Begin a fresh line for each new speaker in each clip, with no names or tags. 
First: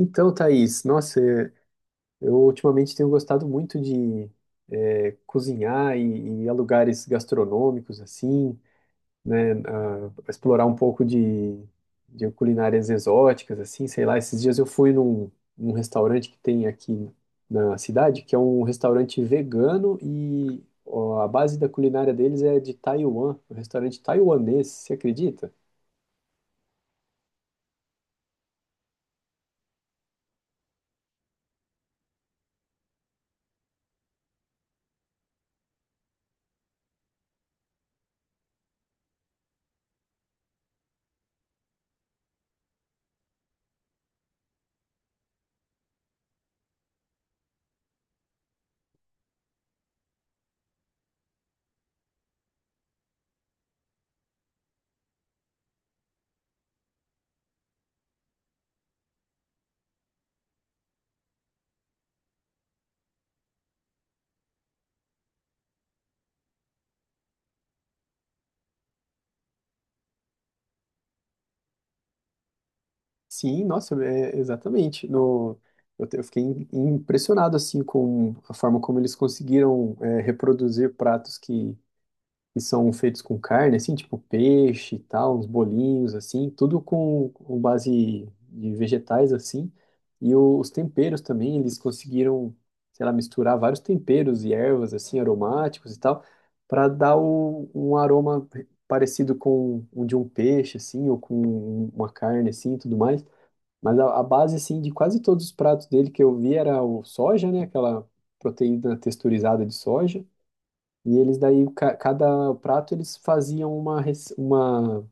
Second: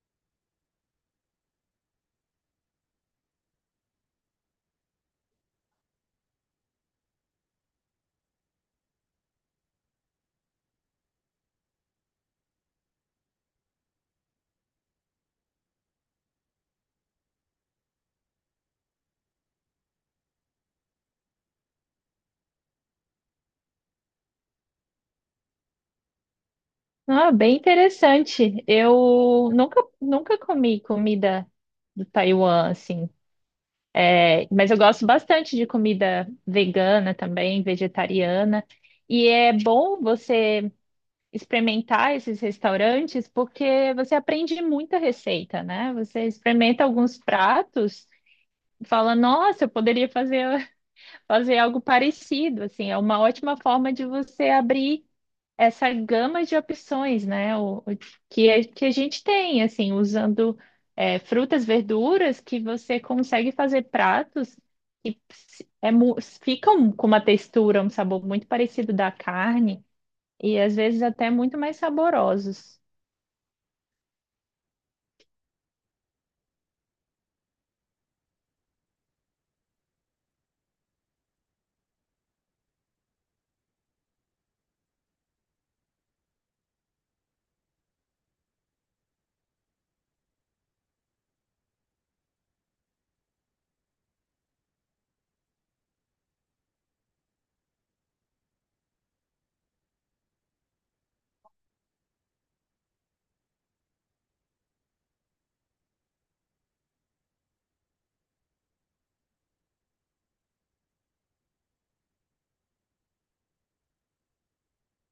Então, Thaís, nossa, eu ultimamente tenho gostado muito de cozinhar e ir a lugares gastronômicos, assim, né, explorar um pouco de culinárias exóticas, assim, sei lá. Esses dias eu fui num restaurante que tem aqui na cidade, que é um restaurante vegano e ó, a base da culinária deles é de Taiwan, um restaurante taiwanês, você acredita?
Ah, bem interessante. Eu nunca comi comida do Taiwan, assim. É, mas eu gosto bastante de comida vegana também, vegetariana. E é bom você experimentar esses restaurantes porque você aprende muita receita, né? Você experimenta alguns pratos e fala, nossa, eu poderia fazer, fazer algo parecido, assim. É uma ótima forma de você abrir essa gama de opções, né? Que a gente tem, assim, usando frutas, verduras, que você consegue fazer pratos que se- é mu- ficam com uma textura, um sabor muito parecido da carne e às vezes até muito mais saborosos.
Sim, nossa, é, exatamente. No, eu, te- Eu fiquei impressionado assim com a forma como eles conseguiram reproduzir pratos que são feitos com carne, assim, tipo peixe e tal, uns bolinhos assim, tudo com base de vegetais assim. Os temperos também, eles conseguiram, sei lá, misturar vários temperos e ervas assim aromáticos e tal, para dar um aroma parecido com o de um peixe assim, ou com uma carne assim, e tudo mais. Mas a base, assim, de quase todos os pratos dele que eu vi era o soja, né? Aquela proteína texturizada de soja. E eles daí, cada prato, eles faziam uma, rec-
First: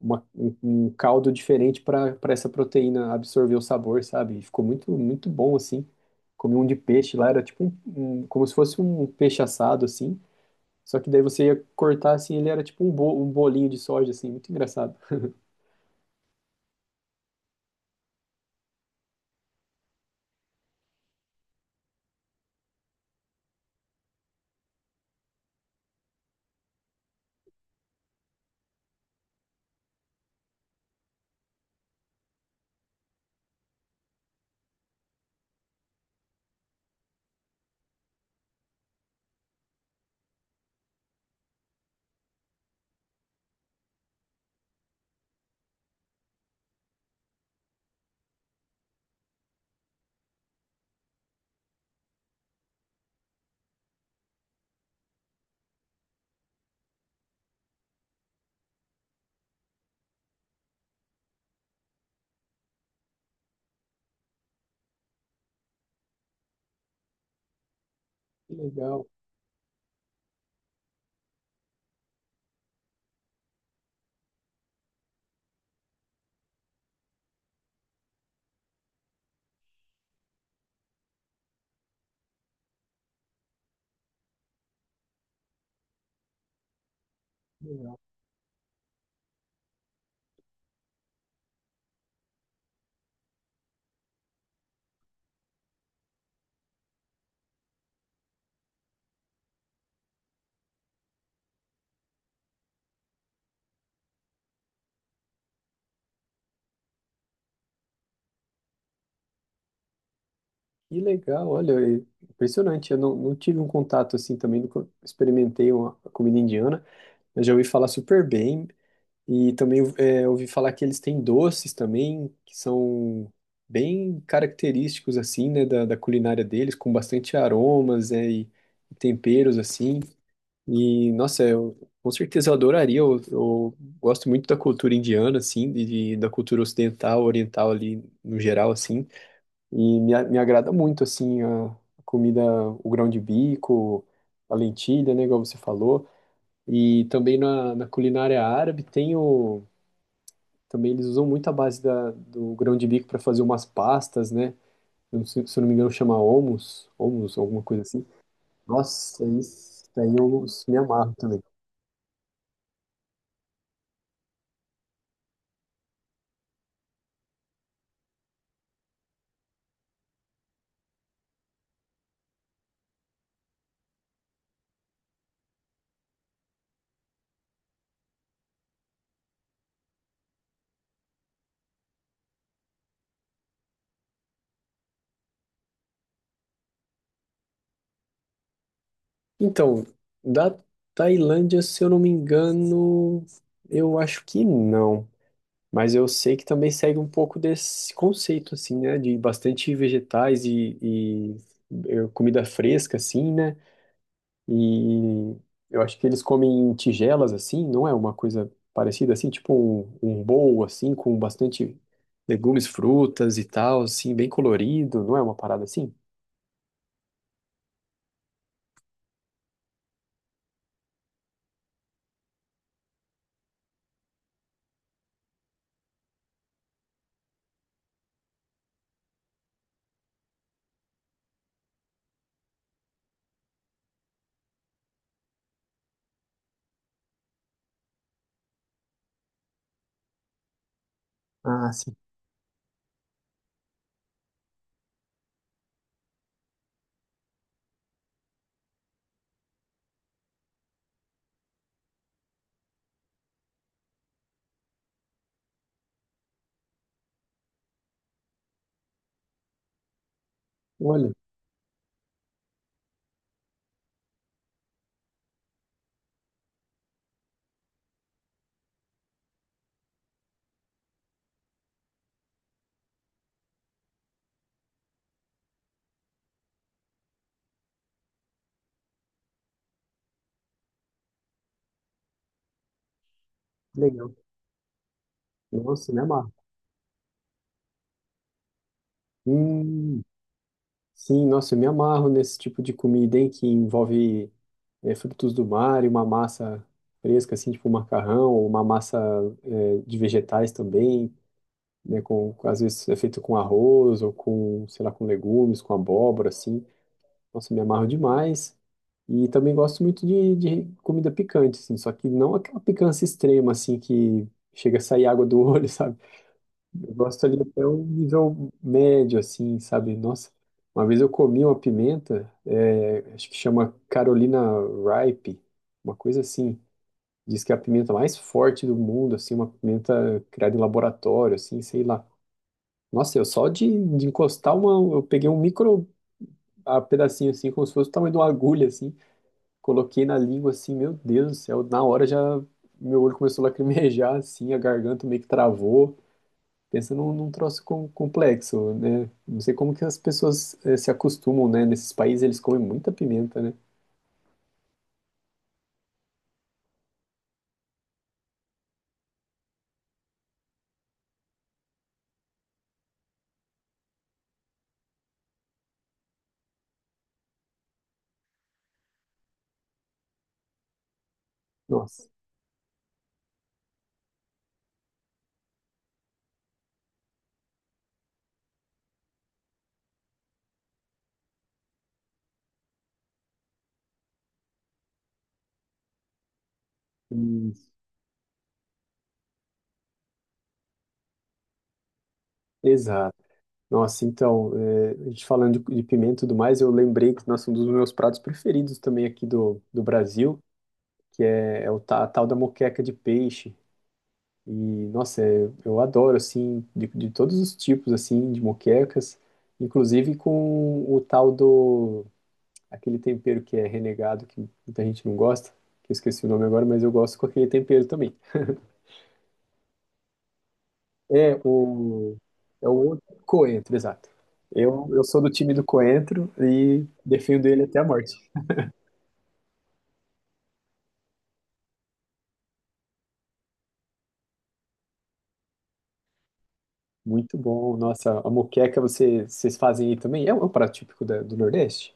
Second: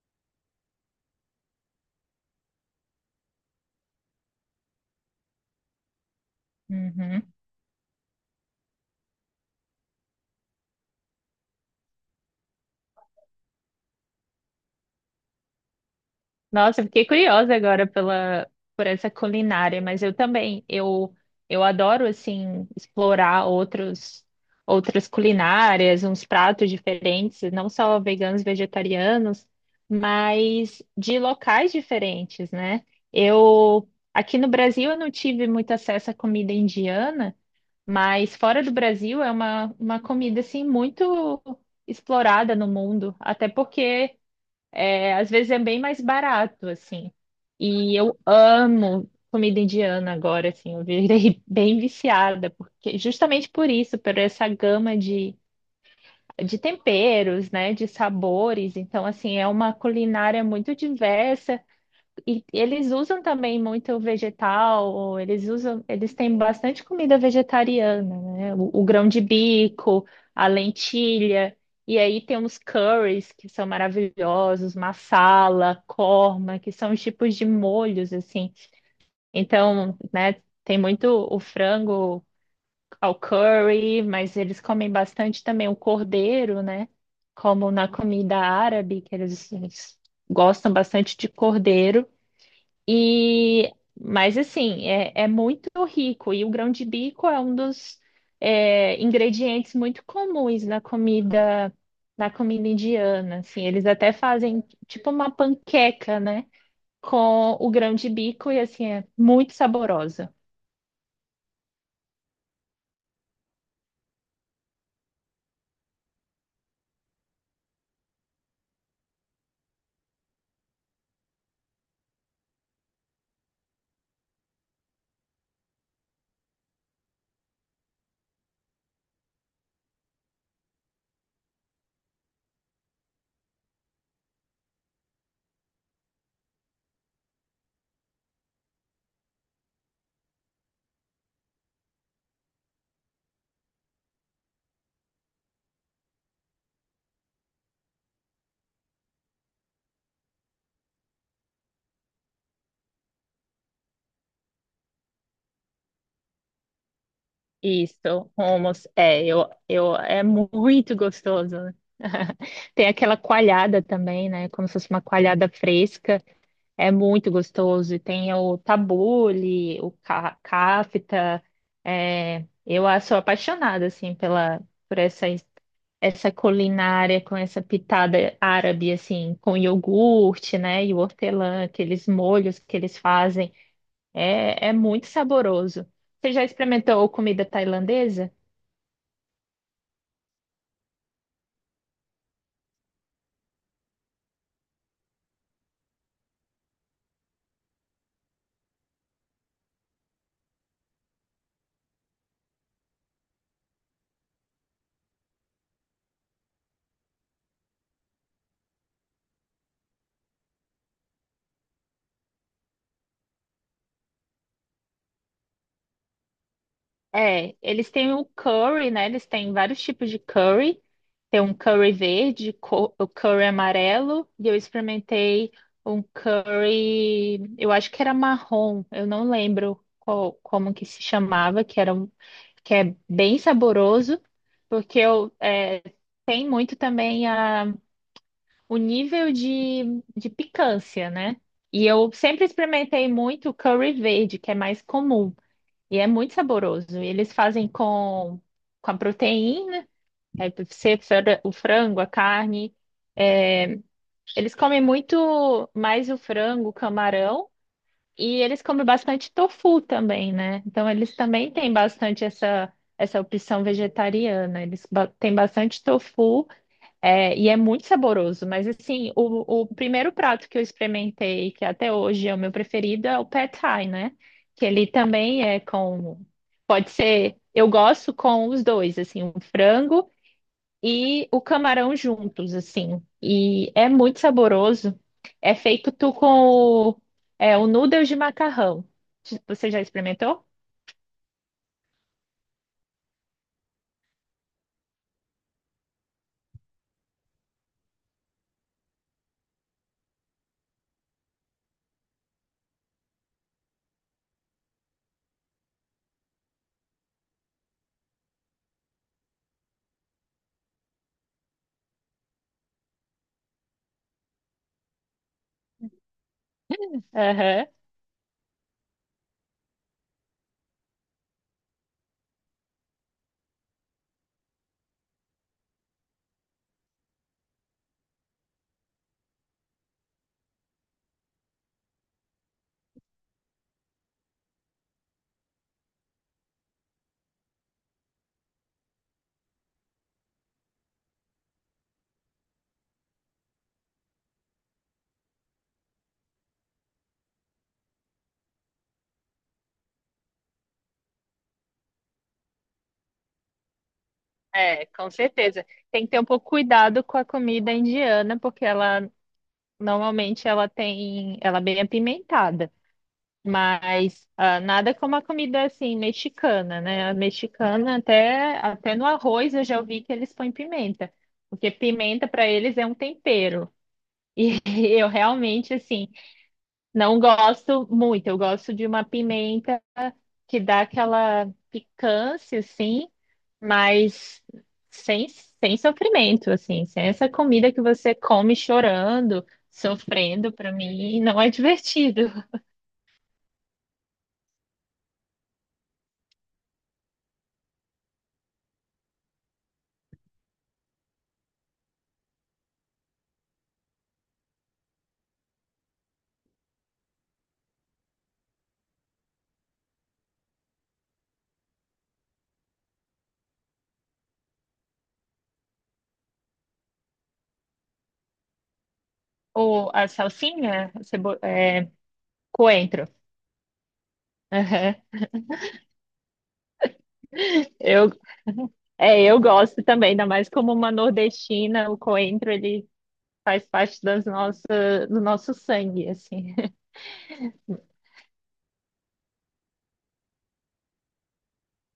uma- um um caldo diferente para essa proteína absorver o sabor, sabe? E ficou muito, muito bom, assim. Comi um de peixe lá,
Uhum.
era tipo como se fosse um peixe assado, assim. Só que daí você ia cortar, assim, ele era tipo um bolinho de soja, assim. Muito engraçado.
Nossa, eu fiquei curiosa agora por essa culinária, mas eu também, eu adoro, assim, explorar outras culinárias, uns pratos diferentes, não só veganos, vegetarianos, mas de locais diferentes, né? Eu, aqui no Brasil, eu não tive muito acesso à comida indiana, mas fora do Brasil é uma comida, assim, muito explorada no mundo, até porque... É, às vezes é bem mais barato, assim. E eu amo comida indiana agora, assim. Eu virei bem viciada, porque justamente por isso, por essa gama de temperos, né, de sabores. Então, assim, é uma culinária muito diversa e eles usam também muito vegetal, eles usam, eles têm bastante comida vegetariana,
Que
né? O
legal.
grão de bico, a lentilha, e aí tem uns curries que são maravilhosos, masala, korma, que são os tipos de molhos assim. Então, né, tem muito o frango ao curry, mas eles comem bastante também o cordeiro, né? Como na comida árabe, que eles gostam bastante de cordeiro. E, mas assim, é muito rico e o grão de bico é um dos ingredientes muito comuns na comida indiana. Assim, eles até fazem tipo uma panqueca, né, com o grão de bico e assim é muito saborosa.
Que legal, olha, é impressionante. Eu não, Não tive um contato assim também, nunca experimentei uma comida indiana, mas já ouvi falar super bem. E também é, ouvi falar que eles têm doces também, que são bem característicos assim, né, da culinária deles, com bastante aromas, né, e temperos assim. E, nossa, eu com certeza eu adoraria. Eu gosto muito da cultura indiana, assim, e da cultura ocidental, oriental ali no geral, assim. E me agrada muito, assim, a comida, o grão de bico, a lentilha, né, igual você falou. E também na culinária árabe tem o... Também eles usam muito a base do grão de bico para fazer umas pastas, né? Eu não sei- Se eu não me engano chama hummus, hummus, alguma coisa assim.
Isso, hummus,
Nossa,
é,
isso daí
é
eu me
muito
amarro também.
gostoso. Tem aquela coalhada também, né? Como se fosse uma coalhada fresca, é muito gostoso. E tem o tabule, o kafta. Sou apaixonada, assim, pela, por essa, essa culinária com essa pitada árabe, assim, com iogurte, né? E o hortelã, aqueles molhos que eles fazem. É, é muito saboroso. Você já experimentou comida tailandesa?
Então, da Tailândia, se eu não me engano, eu acho que não. Mas eu sei que também segue um pouco desse conceito, assim, né? De bastante vegetais e comida fresca, assim, né? E eu acho que eles comem em tigelas, assim, não é uma coisa parecida, assim, tipo um bowl, assim, com bastante legumes, frutas e tal, assim, bem colorido, não é uma parada assim?
É, eles têm o curry, né? Eles têm vários tipos de curry. Tem um curry verde, o curry amarelo, e eu experimentei um curry, eu acho que era marrom, eu não lembro como que se chamava, que é bem saboroso, porque tem muito também o nível de picância, né?
Ah,
E
sim.
eu sempre experimentei muito curry verde, que é mais comum, e é muito saboroso. E eles fazem com a proteína, aí deve ser o frango, a carne. Eles comem muito mais o frango, o camarão, e eles comem bastante tofu também, né? Então
Olha,
eles também têm bastante essa opção vegetariana. Têm bastante tofu. É, e é muito saboroso, mas assim, o primeiro prato que eu experimentei, que até hoje é o meu preferido, é o Pad Thai, né? Que ele também é com. Pode ser. Eu gosto com os dois, assim, o frango e o camarão juntos, assim. E
que
é
legal.
muito saboroso. É feito
Nossa, me
tu
amarro.
com o o noodle de macarrão. Você já
Hum,
experimentou?
Sim, nossa, eu me amarro nesse tipo de comida, hein, que envolve frutos do mar e uma massa fresca, assim, tipo um macarrão, ou uma massa de vegetais também, né, às vezes é feito com arroz ou com, sei lá, com legumes, com abóbora, assim. Nossa, me amarro demais. E também gosto muito de comida picante, assim, só que não aquela picância extrema, assim, que chega a sair água do olho, sabe? Eu gosto ali
Aham.
até um nível médio, assim, sabe? Nossa, uma vez eu comi uma pimenta, é, acho que chama Carolina Ripe, uma coisa assim. Diz que é a pimenta mais forte do mundo, assim, uma pimenta criada em laboratório, assim, sei lá. Nossa, eu só de encostar uma, eu peguei um micro a pedacinho, assim, como se fosse o tamanho de uma agulha, assim, coloquei na língua, assim, meu Deus do céu, na hora já meu olho começou a lacrimejar, assim, a garganta meio que travou. Pensa num troço complexo, né? Não sei como que as pessoas se acostumam, né? Nesses países eles comem muita pimenta, né?
É, com certeza. Tem que ter um pouco cuidado com a comida indiana, porque ela normalmente ela tem, ela é bem apimentada, mas ah, nada como a comida assim mexicana, né? A mexicana até no arroz eu já ouvi que eles põem pimenta, porque
Nossa.
pimenta para eles é um tempero. E eu realmente assim não gosto muito. Eu gosto de uma pimenta que dá aquela picância, assim, mas sem sofrimento, assim, sem essa
Isso.
comida que você come chorando, sofrendo, para mim não é divertido.
Exato. Nossa, então, a gente falando de pimenta e tudo mais, eu lembrei que, nossa, um dos meus pratos preferidos também aqui do Brasil é o a tal da moqueca de peixe. E, nossa, é- eu adoro, assim, de todos os tipos, assim, de moquecas, inclusive com o tal do aquele tempero que é renegado, que muita gente não gosta, que eu esqueci o nome agora, mas eu gosto com aquele tempero também.
Ou a salsinha,
É o, É o outro
coentro.
coentro, exato.
Aham.
Eu sou do time do coentro e defendo ele até a
Eu,
morte.
eu gosto também, ainda mais como uma nordestina, o coentro, ele faz parte do nosso sangue, assim.
Muito bom. Nossa, a moqueca você, vocês fazem aí também? É um prato típico do Nordeste?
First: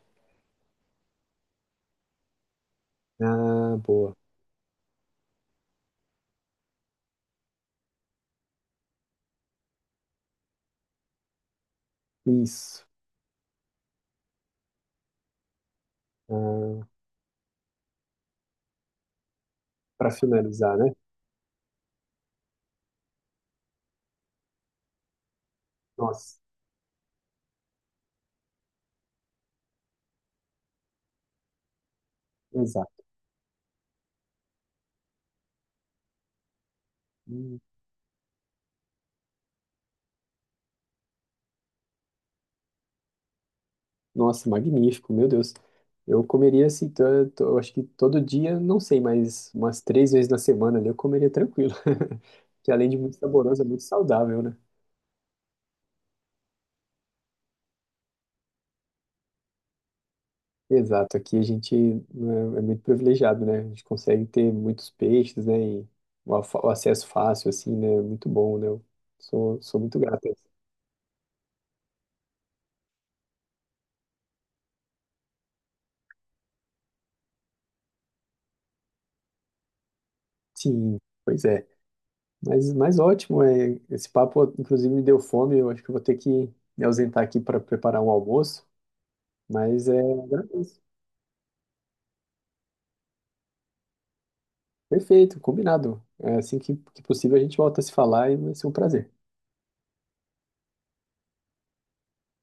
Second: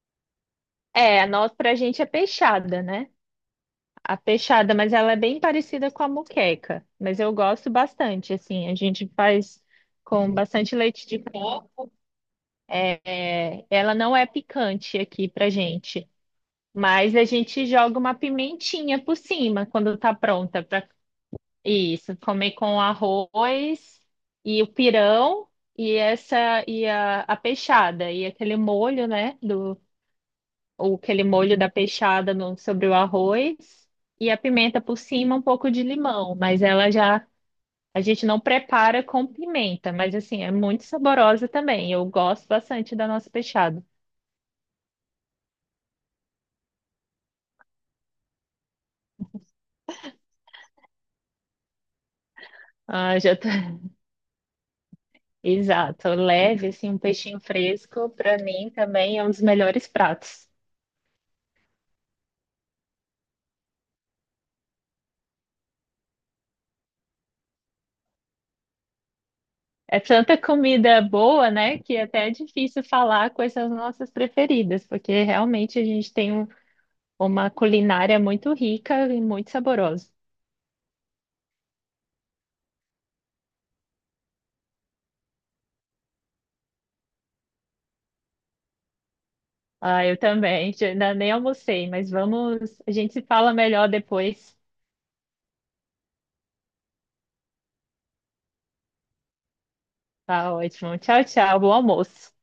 É, a nossa, pra gente é peixada, né?
Ah, boa.
A peixada, mas ela é bem parecida com a moqueca. Mas eu gosto bastante, assim. A gente faz com bastante leite de coco.
Isso.
É, ela não é picante aqui pra gente.
Ah,
Mas a gente joga uma pimentinha por cima quando
para
tá pronta
finalizar,
para
né?
isso. Comer com arroz e o pirão e
Nossa,
a peixada e aquele molho, né, o aquele molho da peixada no, sobre o
exato.
arroz e a pimenta por cima, um pouco de limão, mas ela já
Hum.
a gente não prepara com pimenta, mas assim, é muito saborosa também. Eu gosto bastante da nossa peixada.
Nossa, magnífico, meu Deus. Eu comeria assim, eu acho que todo dia, não sei, mas umas três vezes na semana ali eu comeria tranquilo. Que além de muito
Ah, já tá...
saboroso, é muito saudável, né?
Exato, leve assim um peixinho fresco para mim também é um dos melhores pratos.
Exato, aqui a gente né, é muito privilegiado, né? A gente consegue ter muitos peixes, né? E o acesso fácil, assim, né? É muito bom, né? Eu sou muito
É
grato a
tanta
isso.
comida boa, né, que até é difícil falar quais são as nossas preferidas, porque realmente a gente tem uma culinária muito rica e muito saborosa.
Sim, pois é. Mas ótimo, é. Esse papo, inclusive, me deu fome. Eu acho que eu vou ter que me ausentar aqui para preparar um almoço. Mas é,
Ah, eu também.
agradeço.
Já- Ainda nem almocei, mas vamos. A gente se fala melhor depois.
Perfeito, combinado. É, assim que possível a gente volta a se falar e vai ser um prazer.
Tá ótimo. Tchau, tchau. Bom almoço.